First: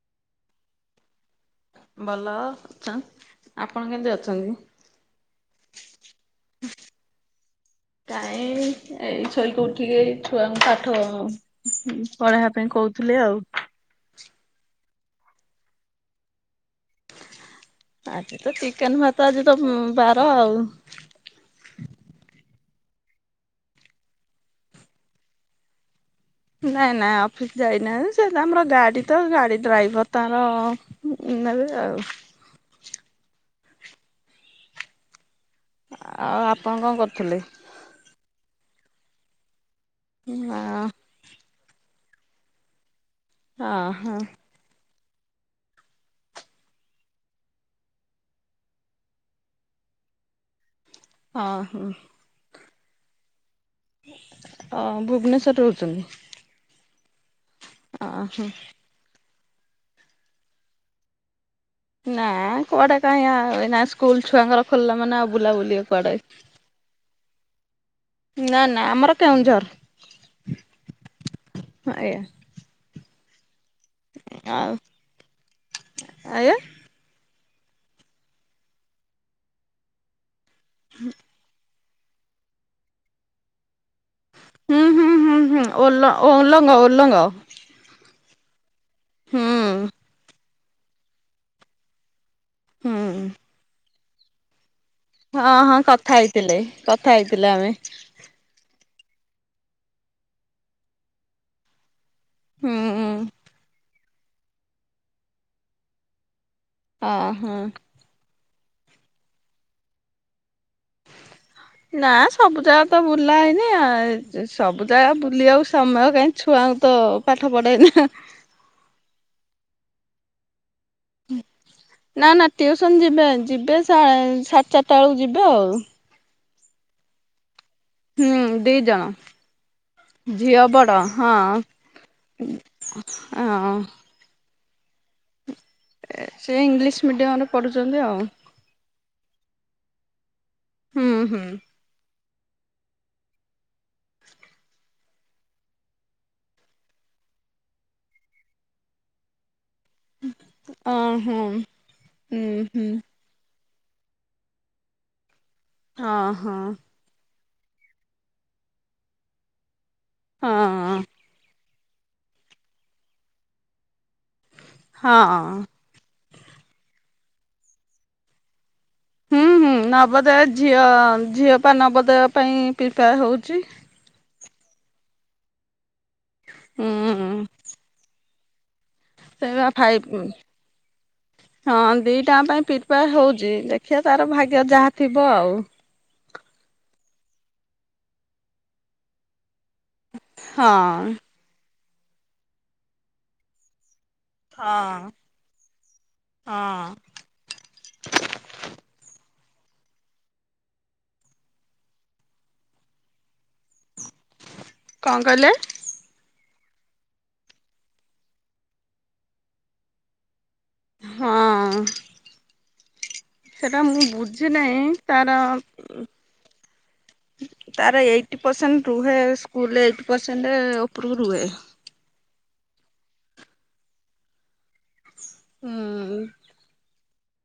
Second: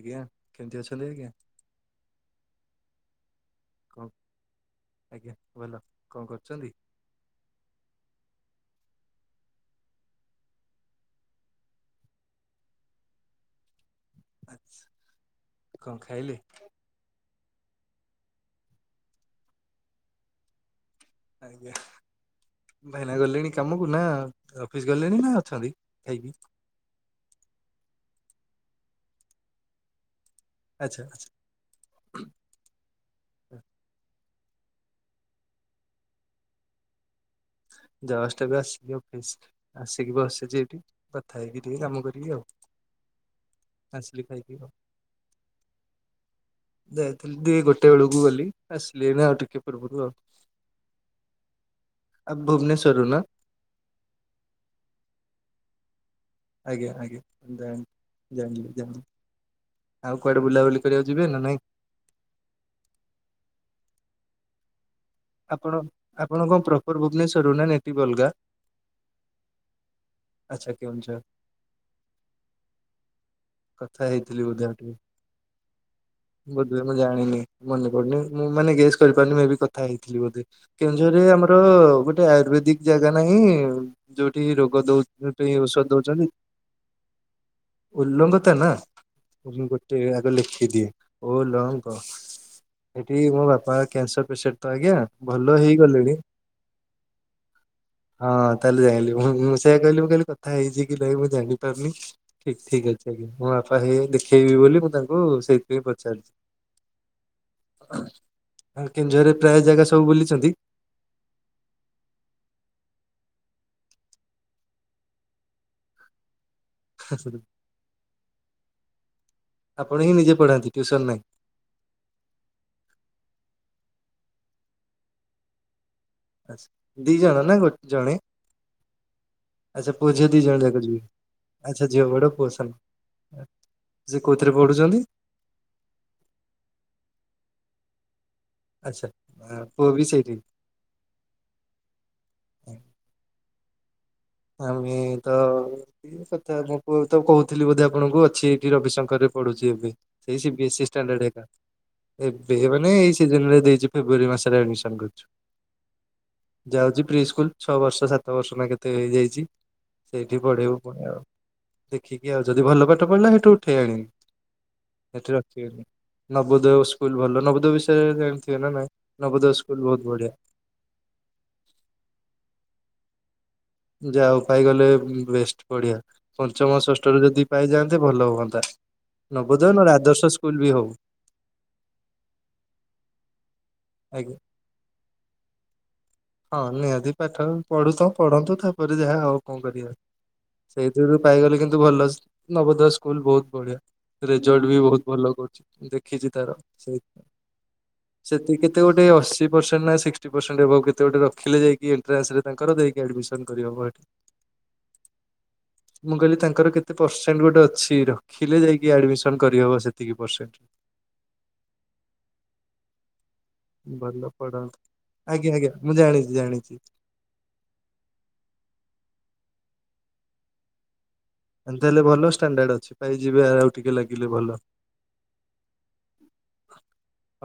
ଆଜ୍ଞା କେମିତି ଅଛନ୍ଥି ଆଜ୍ଞା? ଭଲ ଅଛ ଆପଣ କଣ କେମିତି ଆଜ୍ଞା ଭଲ କଣ କରୁଛନ୍ତି? ଅଛନ୍ତି? କାଇଁ ଏଇ ଛଇକୁ ଉଠିକିଇ ଛୁଆଙ୍କୁ କାଠ ପଢେଇବା ପାଇଁ କହୁଥିଲେ ଆଉ। ଆଛା କଣ ଖାଇଲେ? ଆଜି ତ ଚିକେନ ଭାତ ଆଜି ତ ବାର ଆଉ। ଆଜ୍ଞା ଭାଇନା ଗଲେଣି କାମକୁ ନା ଅଫିସ ଗଲେଣି ନା ଅଛନ୍ତି ଖାଇକି? ନାଇଁ ନାଇଁ ଅଫିସ ଯାଇନାହିଁ ସେ ଆମର ଗାଡି ତ ଗାଡି ଡ୍ରାଇଭର ତର ଆଚ୍ଛା ଆଚ୍ଛା ନେବେ ଆଉ [inaudible] ଆଉ ଆପଣ କଣ କରୁଥିଲେ? ଜଷ୍ଟ ଏବେ ଆସିଲି ଅଫିସରୁ ଆସିକି ବସଛି ଏଠି ହଁ କଥା ହେଇକି ଟ କାମ କରିକି ଆଉ ହଁ ଆସିଲି ଖାଇକି ଆଉ। ଯାଇଥିଲି ଦୁଇ ଗୋଟେ ବେଳକୁ ଗଲି ଆସିଲିଣି ଆଉ ଟିକେ ପୂର୍ବରୁ ଆଉ। ହ ହ। ତରୁ ନା ଅ ଭୁବନେଶର ରେ ରହୁଛନ୍ତି? ଆଜ୍ଞା ଆଜ୍ଞା ଜାଣିଲି ଓହୋ ଜାଣିଲି ଆଉ କୁଆଡେ ବୁଲାବୁଲି କରିବାକୁ ଯିବେ ନା ନାଇଁ? ନା କୁଆଡେ କାଁ ଏ ସ୍କୁଲ ଛୁଆଙ୍କର ଖୋଲିଲ ମାନେଉ ଆପଣ ବୁଲାବୁଲି କର ଆପଣ କଣ ପ୍ରପର ଭୁବନେଶ୍ୱରରୁ ନା ନେଟିଭ ଅଲଗା ନା ନା ଆମର କେଉଁଝର। ଆଚ୍ଛା କେଉଁ ଝର। ଆଜ୍ଞା କଥା ହେଇଥିଲି ବଧେ ଆଉ ଟୁ ଆଜ୍ଞା ବଧେ ମୁଁ ଜାଣିନି ମନେ ପଡୁନି ମୁଁ ମାନେ ଗେସ୍ କରିପାରୁନି ମୁଁ ଏ କଥା ହେଇଥିଲି ବୋଧେ କେଉଁଝରରେ ଆମର ଗୋଟେ ଆୟୁର୍ବେଦିକ ଜାଗା ନାହିଁ ଯୋଉଠି ହୁଁ ରୋଗ ଦଉ ହୁଁ ହୁଁ ପାଇଁ ହୁଁ ଔଷଧ ଓଲ ଦଉଛନ୍ତି ଓଲଙ୍ଗ ଓଲଙ୍ଗ ଉଲଙ୍ଗତା ନା। ହୁଁ ମୁଁ ଗୋଟେ ଆଗ ଲେଖିଦିଏ ଓ ଲହ କହ ହୁଁ ସେଠି ମୋ ବାପା କ୍ୟାସର ପେସଣ୍ଟ ତ ଆଜ୍ଞା ଭଲ ହଁ ହଁ କଥା ହେଇଗଲେଣି ହେଇଥିଲେ କଥା ହେଇଥିଲେ ଆମେ ହଁ ତାହେଲେ ଯାଣିଲି ହଁ ମୁଁ ସେୟା କହିଲି ମୁଁ କାିଲଲି କଥା ହେଇଛି କି ଲ ମୁଁ ଜାଣିପାରୁନି ଠିକ ହୁଁ ଠିକ୍ ଅଛି ଆଜ୍ଞା ହଁ ମୋ ବାପା ହେଇ ଦେଖେଇବି ବୋଲି ମୁଁ ତାଙ୍କୁ ସେଇଥିପାଇଁ ପଚାରିଛି। ହଁ ହଁ। କେଉଁଝରେ ପ୍ରାୟ ଜାଗା ସବୁ ବୁଲିଛନ୍ତି? ନା ସବୁ ଜାଗା ତ ବୁଲା ହେଇନି ସବୁ ଜାଗା ବୁଲିବାକୁ ସମୟ କାହିଁ? ଛୁଆଙ୍କୁ ତ ପାଠ ପଢାଏନା। ଆପଣ ହିଁ ନିଜେ ପଢାନ୍ତି? ଟ୍ୟୁସନ ନାହିଁ ନା ନା ଟିଉସନ ଯିବେ ଯିବେ ସାଢ଼େ ଚାରିଟା ବେଳକୁ ଯିବେ ଆଉ ଆ ଦି ଜଣ ନା ଗୋଟେ ହୁଁ ଦିଇ ଜଣ। ଆଛା ପୁଅ ଝିଅ ଦି ଜଣ ଯାଗ ବଡ ଯିବେ ହଁ ଆଛା ଝିଅ ବଡ ପୁଅ ସାନ ହଁ [unintelligible] କେଉଁଥିରେ ପଢୁଛନ୍ତି? ସେ ଇଂଲିଶ ମିଡିୟମ ରେ ପଢୁଛନ୍ତି ଆଉ ଆଛା ଓ ପୁଅ ବି ସେଇଠି? ହୁଁ ହୁଁ। ହୁଁ [inaudible] ଆମେ ତ ଇ କଥା ମୁଁ ତ କହୁଥିଲି ବୋଧେ ଆପଣଙ୍କୁ ଅଛି ଏଠି ରବିଶଙ୍କର ରେ ପଡୁଛି। ବିଜେପି ଏଇ ସିବିଏସ୍ଇ ଅ ଷ୍ଟାଣ୍ଡାର୍ଡ ହଁ ହୁଁ [unintelligible] ହୁଁ ମାନେ ଏଇି ସିଜିନ୍ ରେ ଦେଇଛି। ଫେବୃୟାରୀ ମାସରେ ଆଡ୍ମମିଶନ୍ କରୁଛି ହଁ ହଁ ଯାଉଛି ପ୍ରି ସ୍କୁଲ ଛଅ ବର୍ଷ ସାତ ବର୍ଷ ନା କେତେ ହେଇଯାଇଛି ସେଇଠି ପଢେଇବୁ ପୁଣି ଆଉ ଦେଖିକି ଆଉ ଯଦି ଭଲ ପାଠ ପଢିଲା ସେଇଠୁ ଉଠେଇ ଆଣିବି ହଁ ସେଠି ହଁ। ରଖିବେନି ନବୋଦୟ ସ୍କୁଲ ଭଲ ନବୋଦୟ ବିଷୟରେ ଜାଣିଥିବେ ନା ନାଇଁ ହୁଁ ନବୋଦୟ ହୁଁ ସ୍କୁଲ ବହୁତ ବଢିଆ ନବଦୋୟ ଝିଅ ଝିଅ ପା ନବଦୋୟ ପାଇଁ ପ୍ରିପାୟାର୍ ହଉଛି। ଯାା ହଉ ପାଇଗଲେ ବେଷ୍ଟ ବଢିଆ ପଞ୍ଚମ ଷଷ୍ଠରେ ହୁଁ ଯଦି ପାଇଯାଆନ୍ତେ ଭଲ ହୁଅନ୍ତା। ସେ ବା ନବୋଦନ ନ ହେଲେ ଫାଇଭ୍ ଆଦର୍ଶ ସ୍କୁଲ ବି ହଉ। ହଁ ଦିଟାଙ୍କ ପାଇଁ ପପ୍ରିପାୟାର୍ ହଉଛି ଦେଖିବା ତାର ଆଜ୍ଞା ଭାଗ୍ୟ ଯାହା ଥିବ ଆଉ। ହଁ ନିହାତି ପାଠ [unintelligible] ପଢୁଥାଉ ପଢନ୍ତୁ ତାପରେ ଯାହା ଆଉ କଣ କରିବା ହଁ ସେଇଥିରୁ ପାଇଗଲେ କିନ୍ତୁ ଭଲ ନବୋଦୟ ସ୍କୁଲ ବହୁତ ବଢିଆ ରେଜଲର୍ଟ ହଁ ବି ବହୁତ ଭଲ କରୁଛି ଦେଖିଛି ତାର ହଁ। ସେଇଥିପାଇଁ ସେତିକି କେତେ ଗୋଟେ ଅ [unintelligible] ପର୍ସେଣ୍ଟ୍ ନା ସିକ୍ସଟି ପର୍ସେଣ୍ଟ ଏବଭ୍ କେତେ ଗୋଟେ ରଖିଲେ ଯାଇଁକି ଏଣ୍ଟ୍ରାନ୍ସ୍ ରେ ତାଙ୍କର ଯାଇଁକି ଆଡମିସନ କରି ହବ ଏଠି [unintelligible] କଣ କହିଲେ? ମୁଁ କହିଲି ତାଙ୍କର କେତେ ପରସେଣ୍ଟ ଗୋଟେ ଅଛି ରଖିଲେ ଯାଇକି ଆଡମିସନ କରିହବ ସେତିକି ପରସେଣ୍ଟ ହଁ। ସେଟା ମୁଁ ଭଲ ବୁଝି ପଢାନ୍ତୁ ନାହିଁ ତାର ଆଜ୍ଞା ଆଜ୍ଞା ମୁଁ ଜାଣିଛି ଜାଣିଛି। ତାର ଏଇଟି ପରସେଣ୍ଟ ରୁହେ ସ୍କୁଲ ରେ ଏଇଟି ପରସେଣ୍ଟ। ଉପରକୁ ରୁହେ। ଏ ତାହଲେ ଭଲ ଷ୍ଟାଣ୍ଡାର୍ଡ ଅଛି ପାଇ ଯିବେ ଆଉ ଟିକେ ଲାଗିଲେ ଭଲ ହୁଁ।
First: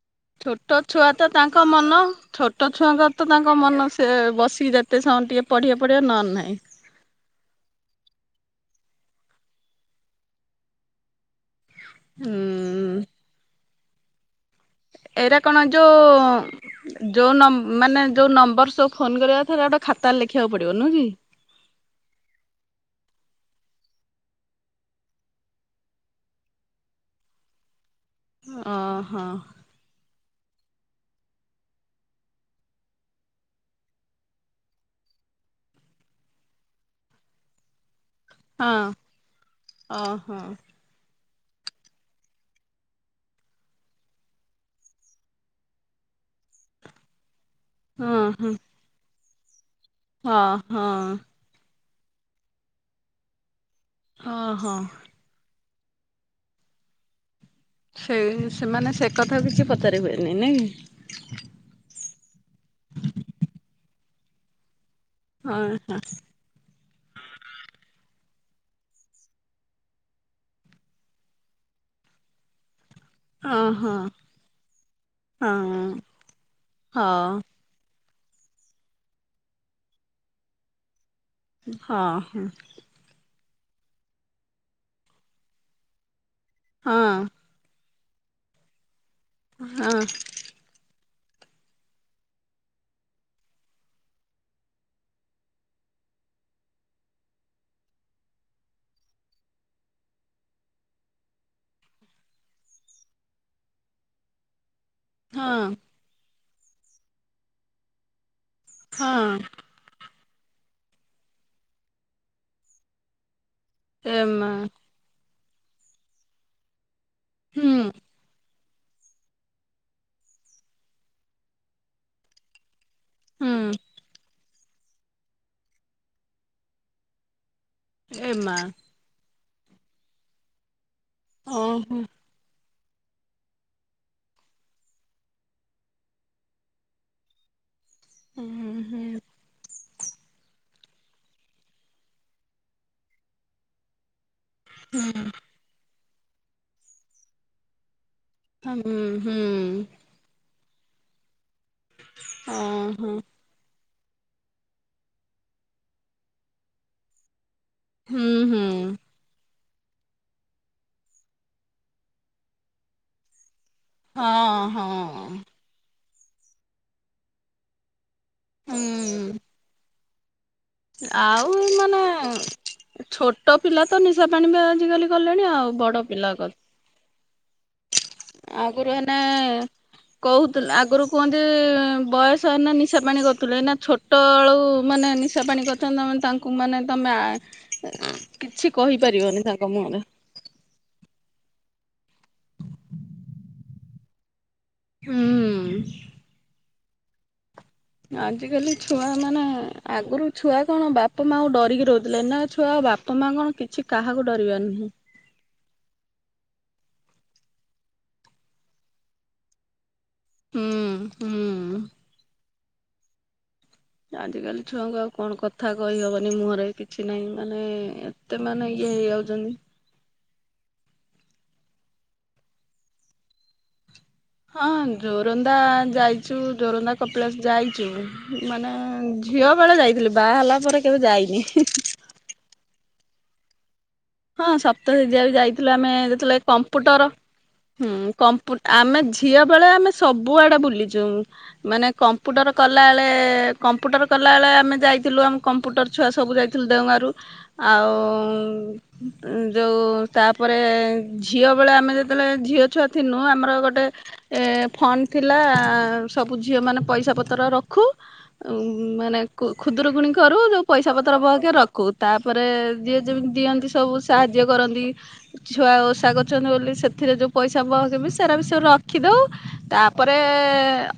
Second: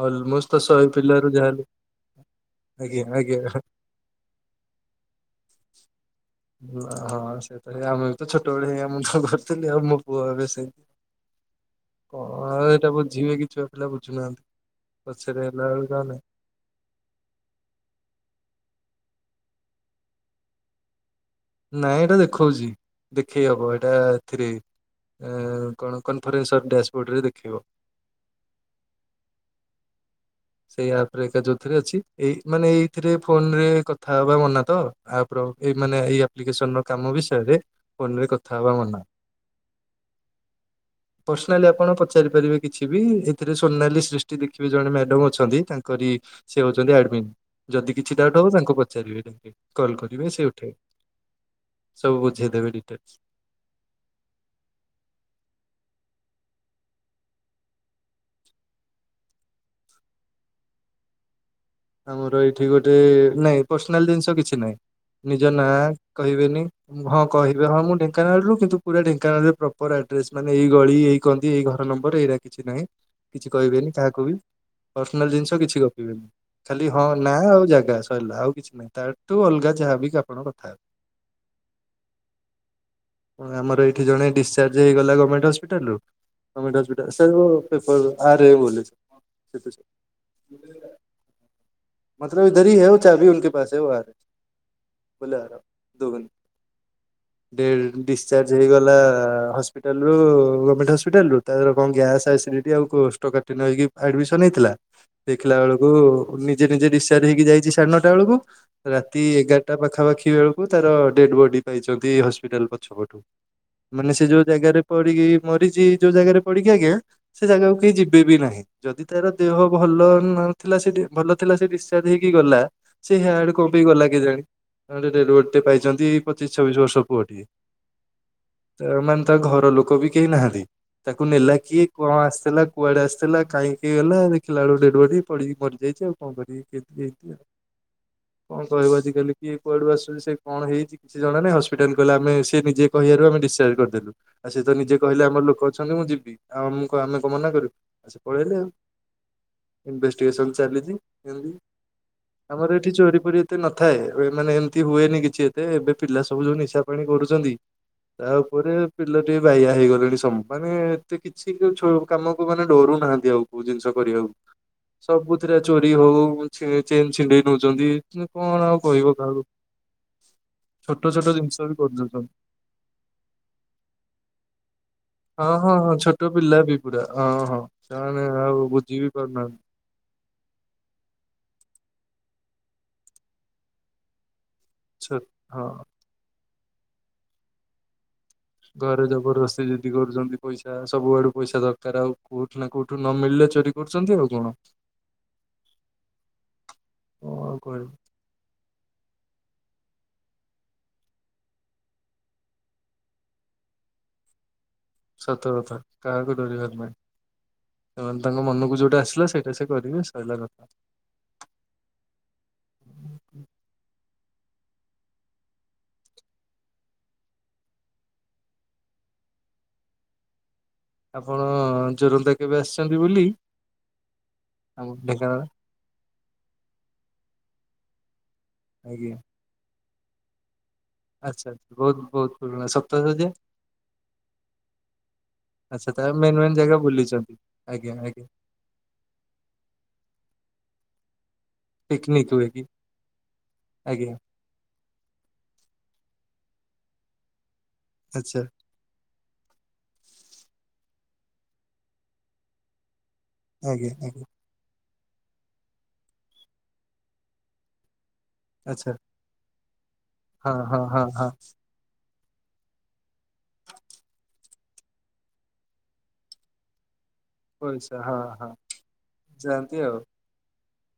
ଅଲମୋଷ୍ଟ ତ ଛୋଟ ଶହେ ଛୁଆ ତ ପିଲାରୁ ତାଙ୍କ ଯାହାହେଲେ ମନ ଛୋଟ ଆଜ୍ଞା ଛୁଆଙ୍କର ତ ତାଙ୍କ ଆଜ୍ଞା। ମନ ସେ ବସିି ଯେତେ ସମୟ ଟିକେ ପଢିବା ପଢିବା ନହେଲେ ନାହିଁ। ନା ହଁ ସେଟ ଆମେ ବି ତ ଛୋଟବେଳେ ଏୟା ମୁଁ ତ କରିଥିଲି ଆଉ ମୋ ପୁଅବେ ସେଇ କଣ ଆଉ ଏଇଟା ଉଁ ବୁଝିବେ [unintelligible] କିଛୁ ପିଲା ବୁଝୁନାହାନ୍ତି। ଏଇଟ ପଛରେ କଣ ହେଲା ବେଳକୁ ଆଉ ନାଇଁ। ଯୋଉ ଯୋଉ ମାନେ ଯୋଉ ନମ୍ବର ସବୁ ଫୋନ କରିବା ଥରେ ଗୋଟେ ଖାତାରେ ଲେଖିବାକୁ ପଡିବ ନୁହଁ କି? ନାଇଁ ଏଇଟା ଦେଖଉଛି ଦେଖେଇ ହବ ଏଇଟା ଏଥିରେ କଣ କନଫରେନ୍ସର ଡ୍ୟାସବୋର୍ଡରେ ଦେଖେଇିବ ଓ ହୋ। ସେଇ ଆପ ରେ ଏକା ଯୋଉଥିରେ ଅଛି ଏଇ ମାନେ ଏଇଥିରେ ଫୋନ ରେ କଥା ହବା ମନା ତ ଆପର ଏଇ ମାନେ ଏଇ ଆପ୍ଲିକେସନର କାମ ବିଷୟରେ। ଫୋନ୍ ରେ କଥା ହଁ ହେବା ମନା । ଓହୋ ପର୍ସନାଲି ଆପଣ ପଚାରି ପାରିବେ? କିଛି ବି ଏଥିରେ ସୋନାଲି ସୃଷ୍ଟି ଦେଖିବେ ଜଣେ ମ୍ୟାଡାମ ଅ ଯଦି ତାଙ୍କରି ସେ ହଉଛନ୍ତି ଆଡମିନ୍। ଯଦି କିଛି ହଁ ଡାଉଟ୍ ହଁ ହବ ତାଙ୍କୁ ପଚାରିବେ କିନ କଲ କରିବେ ହଁ ସେ ଉଠେଇବେ ହଁ। ସବୁ ବୁଝେଇ ଦେବେ ଡିଟେଲସ୍। ହଁ ହଁ। ସେଇ ସେମାନେ ସେ କଥା କିଛି ପଚାରିବେନି ନାଇଁ। ଆମର ଏଇଠି ଗୋଟେ ନାଇଁ ପର୍ସନାଲ ଜିନିଷ କିଛି ନାଇଁ। ନିଜ ହଁ ନାଁ କହିବେନି । ହଁ କହିବେ ହଁ ମୁଁ ଢେଙ୍କାନାଳରୁ। କିନ୍ତୁ ପୁରା ଢେଙ୍କାନାଳରେ ପ୍ରପର୍ ଆଡ୍ରେସ୍ ମାନେ ଏଇ ଗଳି ଏଇ କନ୍ଦି ଏଇ ଘ ନମ୍ବର ଏଇରା କିଛି ନାହିଁ । କିଛି ହଁ କହିବେନି ହଁ କାହାକୁ ବି ପର୍ସନାଲ ଜିନିଷ କିଛି ହଁ। ଗପିବେନି। ଖାଲି ହଁ ନାଁ ଆଉ ଜାଗା । ଗା ଶରିଲା ଆଉ କିଛି ନାହିଁ। ତାଠୁ ଅଲଗା ଯାହାବି କି ଆପଣଙ୍କ କଥା ହେବେ । ହଁ ହୁଁ । ହଁ ଆମର ଏଇଠି ଜଣେ ଡିସଚାର୍ଜ ହେଇଗଲା ଗମେଣ୍ଟ ହସ୍ପିଟାଲରୁ। ଗମେଣ୍ଟ୍ ହସ୍ପିଟାଲ୍ ହଁ ରୁ ସେ [unintelligible] ଆରେ ବୋଲୁଚ । ହଁ । [unintelligible] ବୁଲା ର ଦୋଉନି। ଟେ ଡିସଚାର୍ଜ ହେଇଗଲା। ହସ୍ପିଟାଲ ରୁ ଗମେଣ୍ଟ ହସ୍ପିଟାଲରୁ। ତାପରେ କଣ ଗ୍ୟାସ୍ ଆସି ହେଠୀ ଆଉ କୋଷ୍ଟକାଠିନ୍ୟ ହେଇକି ଆଡମିସନ୍ ହେଇଥିଲା । ଦେଖିଲା ହଁ। ବେଳକୁ ନିଜେ ନିଜେ ଡିସଚାର୍ଜ ହେଇକି ଯାଇଚି ସାଢେ ନଅଟା ବେଳକୁ। ରାତି ହଁ ଏଗାରଟା ପାଖାପାଖି ଦେଖିଲାବେଳକୁ ତାର ଡେଡ୍ ବଡି ପାଇଛନ୍ତି ହସ୍ପିଟାଲ ପଛପଟୁ । ମାନେ ଏ ସେ ଯୋଉ ମା ଜାଗାରେ ପଡିକି ମରିଚି। ଯୋଉ ଜାଗାରେ ପଡିକି ଆଜ୍ଞା ସେ ହୁଁ ଜାଗାକୁ କେହି ଯିବେ ବି ନାହିଁ। ଯଦି ତାର ଦେହ ଭଲ ନଥିଲା ସେଠି ଭଲ ଥିଲା ସେ ଡିସଚାର୍ଜ ହେଇକି ଗଲା। ସେ ହିଆଡେ କଁ ହୁଁ ପାଇଁ ଗଲା କେଜାଣି । [unintelligible] ପାଇଛନ୍ତି ପଚିଶ ଛବିଶ ବର୍ଷ ପୁଅ ଟିଏ। ଏ ମା। ତା ଘର ଲୋକ ବି କେହି ନାହାନ୍ତି। ତାକୁ ନେଲା କିଏ ଓହୋ କଣ ଆସିଥିଲା। କୁଆଡେ ଆସିଥିଲା କାହିଁକି ଗଲା ଦେଖିଲା ବେଳକୁ ଡେଡ୍ ବଡି ପଡ଼ିକି ମରିଯାଇଚି। ଆଉ କଣ କରିବେ ଏମିତି କି ହେଇଚି । ହୁଁ କଣ ହୁଁ କହିବ ଆଜି କାଲି କିଏ କୁଆଡୁ ଆସୁଛି ସେ କଣ ହେଇଚି । କିଛି ଜଣା ନାହିଁ। ହସ୍ପିଟାଲ୍ ଗଲେ ଅ ସେ ନିଜେ କହିବାରୁ ଆମେ ଡିସଚାର୍ଜ କରିଦେଲୁ । ଆଉ ସେ ତ ନିଜେ କହିଲେ ହୁଁ। ଆମର ଲୋକ ଅଛନ୍ତି ମୁଁ ଯିବି। ଆଉ ମୁଁ ଆମେ କଣ ମନା କରିବୁ । ସେ ପଳେଇଲେ ଆଉ। ହୁଁ ହୁଁ ଇନ୍ଭେଷ୍ଟିକେସନ୍ ଚାଲିଚି ଏମତି ଆମର ଏଇଠି ଓହୋ ଚୋରି ଫୋରି ଏତେ ନ ଥାଏ ଏ ମାନେ ଏମିତି ହୁଏନି କିଛି ଏତେ। ଏବେ ପିଲା ସବୁ ଯୋଉ ନିଶା ପାଣି କରୁଚନ୍ତି । ହୁଁ ତା ହୁଁ ଉପରେ ପିଲାଟି ବାୟା ହେଇଗଲେଣି ସମୁ ମାନେ ଏତେ କିଛି କୋଉ ଛୁ କାମକୁ ମାନେ ଡରୁ ନାହାନ୍ତି ଆଉ । କୋଉ ଜିନିଷ କରିଆକୁ ହଁ ସବୁ ହଁ। ରି ହଉ ଛି ଚେନ୍ ଛିଣ୍ଡେଇ ନଉଛନ୍ତି କଣ ଆଉ କହିବ ହୁଁ କାହାକୁ । ଆଉ ଏମାନେ ଛୋଟ ପିଲା ତ ନିଶା ପାଣିବା ଆଜିକାଲି କଲେଣି ହଁ ଆଉ ହଁ ହଁ ବଡ ଛୋଟ କ ପିଲା ବି ପୁରା ହଁ ହଁ । ଆଗରୁ ହେନେ କହୁଥୁ ଆଗରୁ କୁହନ୍ତି ବୟସ ହେନେ ନିଶା ପାଣି କରୁଥିଲେ। ଏଇନେ ଛୋଟଏଳୁ ମାନେ ଛୋ ନିଶା ହଁ। ପାଣି କରୁଛନ୍ତି। ତାଙ୍କ କୁ ମନେ ତମେ ଆଁ ଘରେ ଜବରଦସ୍ତି ଯଦି କରୁଛନ୍ତି। ପଇସା ସବୁଆଡୁ ପଇସା ଦ କାର ଆଉ କୋଉଠୁ ନା କୋଉଠୁ ନ ମିଳିଲେ ଚୋରି କରୁଛନ୍ତି ଆଉ କଣ? ହୁଁ । [inaudible] ଆଜିକାଲି ଛୁଆ ମାନେ ଆଗରୁ ଛୁଆ କଣ ବାପା ମାଆଙ୍କୁ ଡରିକି ରହୁଥିଲେ ଏନା ଛୁଆ ବାପା ମାଆ କଣ କିଛି କାହାକୁ ଡରିବାର ନାହିଁ । ସତକଥା କାହାକୁ ଡରିବାର ନାହିଁ। ସେମାନେ ତାଙ୍କ ମନକୁ ଯୋଉଟା ଆସିଲା ସେଇଟା ସେ କରିବେ। ସାଇଲା କଥା ହୁଁ ହୁଁ। ଆଜି କାଲି ଛୁଆଙ୍କୁ ଆଉ କଣ କଥା କହିହବନି ମୁହଁରେ, କିଛି ନାହିଁ ମାନେ ଏତେ ମାନେ ଇଏ ହେଇ ଯାଉଛନ୍ତି। [inaudible] ଆପଣ ଜୋରନ୍ଦା କେବେ ଆସିଛନ୍ତି ବୁଲି? ହଁ ଆମ ଢେଙ୍କାନାଳ? ଜୋରନ୍ଦା ଯାଇଛୁ ଜୋରନ୍ଦା କପିଳାସ ଯାଇଛୁ। ମାନେ ଝିଅ ବେଳେ ଯାଇଥିଲି ।ବାହା ହେଲା ପରେ କେବେ ଯାଇନି। ଆଛା ଆଛା ବହୁତ ବହୁତ ପୁରୁଣା ସପ୍ତଶଯ୍ୟା। ହଁ ସପ୍ତଶଯ୍ୟା ବି ଯାଇଥିଲୁ, ଆମେ ଆଚ୍ଛା ତା ମେନ୍ ଯେତେବେଳେ ମେନ୍ ଜାଗା କମ୍ପୁଟର ବୁଲିଛନ୍ତି। ହୁଁ ଆଜ୍ଞା ଆଜ୍ଞା କମ୍ପୁ ଆମେ ଝିଅ ବେଳେ ଆମେ ସବୁଆଡେ ବୁଲି ମାନେ ପିକନିକ ହୁଏ କମ୍ପୁଟର କି? କଲା ବେଳେ କମ୍ପୁଟର ଆଜ୍ଞା କଲା ବେଳେ ଆମେ ଯାଇଥିଲୁ। ଆମ କମ୍ପୁଟର ଛୁଆ ସବୁ ଯାଇ ଲୁ ଦେଓଗାଁ ରୁ ଆଉ ଆଚ୍ଛା ଉ ଯୋଉ ତାପରେ, ଝିଅ ବେଳେ ଆମେ ଯେତେବେଳେ ଝିଅ ଛୁଆ ଥିନୁ ଆମର ଗୋଟେ ଆଜ୍ଞା ଆଜ୍ଞା ଏ ଫଣ୍ଡ ଥିଲା ସବୁ ଝିଅ ମାନେ ପଇସା ପତ୍ର ରଖୁ ଉ ଆଚ୍ଛା ମାନେ ଖୁଦରୁକୁଣୀ କରୁ ହଁ ଯୋଉ ହଁ ପଇସା ହଁ ପତ୍ର ହଁ ବହକେ ରଖୁ। ତାପରେ ଯିଏ ଯେମିତି ଦିଅନ୍ତି, ସ ସବୁ ସାହାଯ୍ୟ କରନ୍ତି। ଛୁଆ ଓଷା କରୁଚନ୍ତି ବୋଲି ସେଥିରେ ଯୋଉ ପଇସା ପାଅ କେବେ ହଁ ସେରା ବି ହଁ। ସବୁ ରଖିଦଉ, ଯାଆନ୍ତି ଆଉ ତାପରେ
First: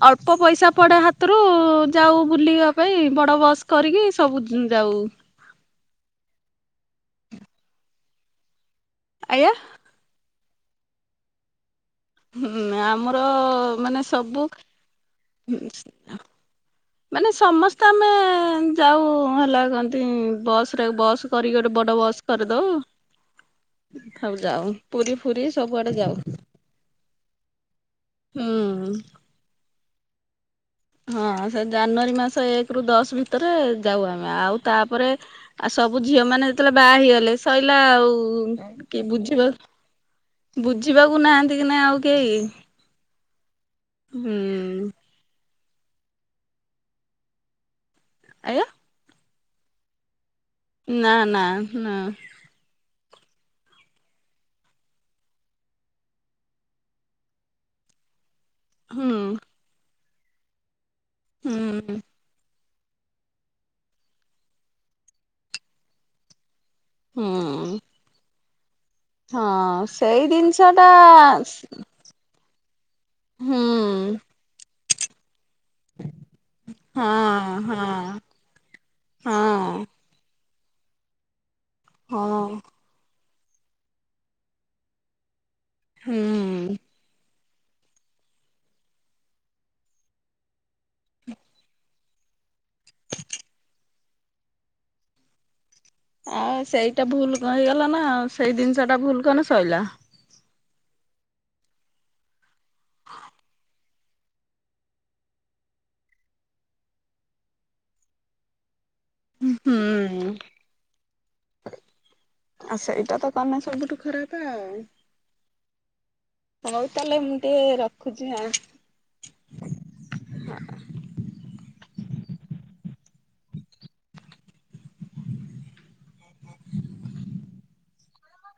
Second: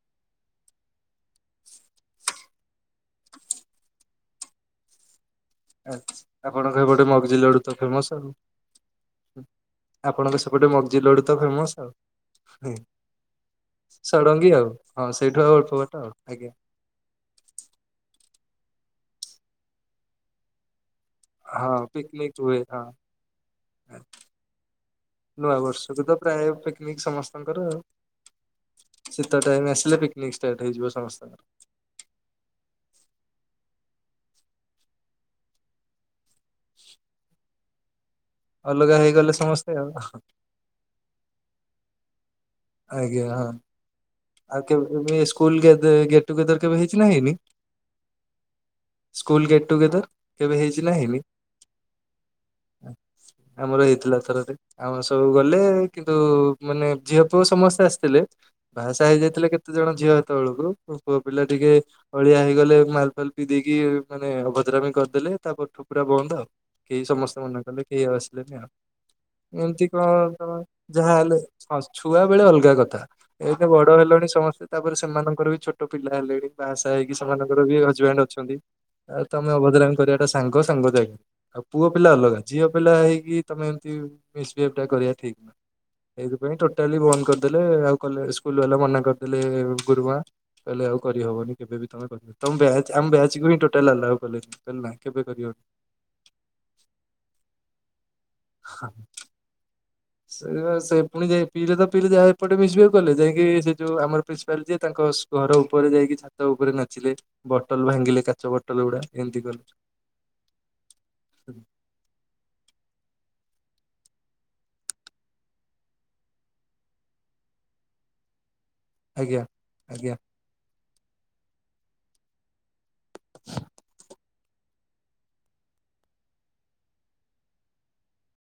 ଅଳ୍ପ ପଇସା ପଡେ ହା ତ୍ରୁ ଯାଉ ବୁଲିବା ପାଇଁ ବଡ ବସ୍ କରିକି ସବୁ ଯୁ ଯାଉ। ଆଛ୍ ଆପଣଙ୍କର ଗୋଟେ ମଗଜିଡୁ ତ ଫେମସ ଆଉ ଆଜ୍ଞା ଆପଣଙ୍କ ସେ ଗୋଟେ ମଗ୍ଜି ଲଡୁ ତ ଫେମସ ଆଉ ଗୋ ହୁଁ ଆମର ମାନେ ସବୁ ଷଡଙ୍ଗୀ ଆଉ ହଁ ସେଇଠୁ ଆଉ ଅଳ୍ପ ବାଟ ଆଉ ଆଜ୍ଞା ମାନେ ସମସ୍ତେ ଆମେ ଯାଉ ହେଲା କନ୍ତି ବସ୍ରେ ବସ୍ କରିକି ଗଟେ ହଁ ବଡ ବସ୍ ପିକନିକ ହୁଏ କରିଦଉ। ହଁ। ଆଉ ଯାଉ ପୁରୀ ଫୁରି ନୂଆ ସବୁଆଡେ ବର୍ଷକୁ ତ ଯାଉ। ପ୍ରାୟ ପିକନିକ ସମସ୍ତଙ୍କର ଆଉ। ହୁଁ। ଶୀତ ଟାଇମ ଆସିଲେ ପି ହଁ ସେ ଜାନୁଆରୀ ମାସ ଏକ୍ ରୁ ଦଶ୍ ଭିତରେ ଯାଉ ଆମେ ଆଉ ତାପରେ ଆଉ ସବୁ ଝିଅ ମାନେ ଯେତେବେଳେ ବାହା ହେଇଗଲେ ସଇଲା ଆଉ ଉ ଅଲଗା କିଏ ହେଇଗଲେ ବୁଝିବା ସମସ୍ତେ ଆଉ ବୁଝିବାକୁ ନାହାଁନ୍ତି କି ନା ଆଉ କେହି ଆଜ୍ଞା ହଁ ଆଉ ହୁଁ କେବେକେବେ ସ୍କୁଲ ଗେଟ ଗେଟ୍ଟୁଗେଦର କେବେ ହେଇଚି ନା ହେଇନି? ଆଜ୍ଞା। ସ୍କୁଲ ଗେଟ୍ ଟୁଗେଦର୍ ନା ନା ନା। ଆମର ହେଇଥିଲା ଥରରେ ଆମର ସବୁ ଗଲେ କିନ୍ତୁ ମାନେ ଝିଅ ପୁଅ ସମସ୍ତେ ଆସିଥିଲେ। ବାହାଷାହା ହୁଁ ହେଇଯାଇଥିଲେ କେତେ ଜଣ ଝିଅ ଏତଳକୁ ପୁ ପୁଅ ପିଲା ଟିକେ ହୁଁ ଅଳିଆ ହେଇଗଲେ ମାଲ ଫାଲ୍ ପି ଦେଇକି ମାନେ ଅଭଦ୍ରାମି କରିଦେଲେ। ତାପର୍ଠୁ ପୁରା ବନ୍ଦ ଆଉ। କେହି ସମସ୍ତେ ମନା ହୁଁ କଲେ। କେହି ଆଉ ଆସିଲେନି ଆଉ। ଏମ୍ତି ହଁ କଣ ସେଇ କ ଜିନିଷ ଟା ଯାହା ହେଲେ ସ ଛୁଆ ବେଳେ ଅଲ୍ଗା କଥା ହୁଁ ଏତେ ବଡ ହେଲାଣି ସମସ୍ତେ ତାପରେ ସେମାନଙ୍କର ବି ଛୋଟ ପିଲା ହେଲେଣି, ବାହାସାହା ହଁ ହେଇକି ସେମାନଙ୍କର ବି ହଁ ହଜବେଣ୍ଡ ଅଛନ୍ତି ।ଆଉ ତମେ ହଁ ଅଭଦ୍ରାମି କରିବାଟା ସାଙ୍ଗ ସାଙ୍ଗ ଯାଗି ଆଉ ପୁଅ ପିଲା ଅଲଗା ହଁ ଝିଅ ପିଲା ହେଇକି ତମେ ଏମତି ମିସବିହେବ ଟା କରିବା ଠିକ, ସେଇଥିପାଇଁ ଟୋ ହୁଁ କରିଦେଲେ ଆଉ କଇଲେ ସ୍କୁଲ ବାଲା ମନା କରିଦେଲେ। ଗୁରୁମା କହିଲେ ଆଉ କରିହବନି କେବେ ବି ତମେ କ ତମ ବ୍ୟାଚ୍ ଆମ ଵ୍ୟାଚକୁ ହିଁ ଟୋଟାଲ ଆଲାଉ କଲେନି କହିଲ ନା କେବେ କରିହବନି। ଆଉ ସେଇଟା ଭୁଲ କ ହେଇଗଲା ନା, ସେଇ ଜିନିଷ ଟା ଭୁଲ କନେ ଶଇଲା। ସେ ସେ ପୁଣି ଯ ପିଲେ ତ ପିଲ ଯାହା ଏପଟେ ମିସିହେଭ କଲେ ଯାଇକି ସେ ଯୋଉ ଆମର ପ୍ରିନ୍ସିପାଲ ଯିଏ ତାଙ୍କ ଘର ଉପରେ ଯାଇକି ଛାତ ଉପରେ ନାଚିଲେ ବଟଲ ଭାଙ୍ଗିଲେ କାଚ ବଟଲ ଗୁଡା ଏମତି କଲେ। ହୁଁ କାହ୍ନା ସବୁଠୁ ଖରାପ ଆଉ। ହଉ ତାହେଲେ ମୁଁ ଟିକେ ରଖୁଛି ଆ ଆଜ୍ଞା ଆଜ୍ଞା।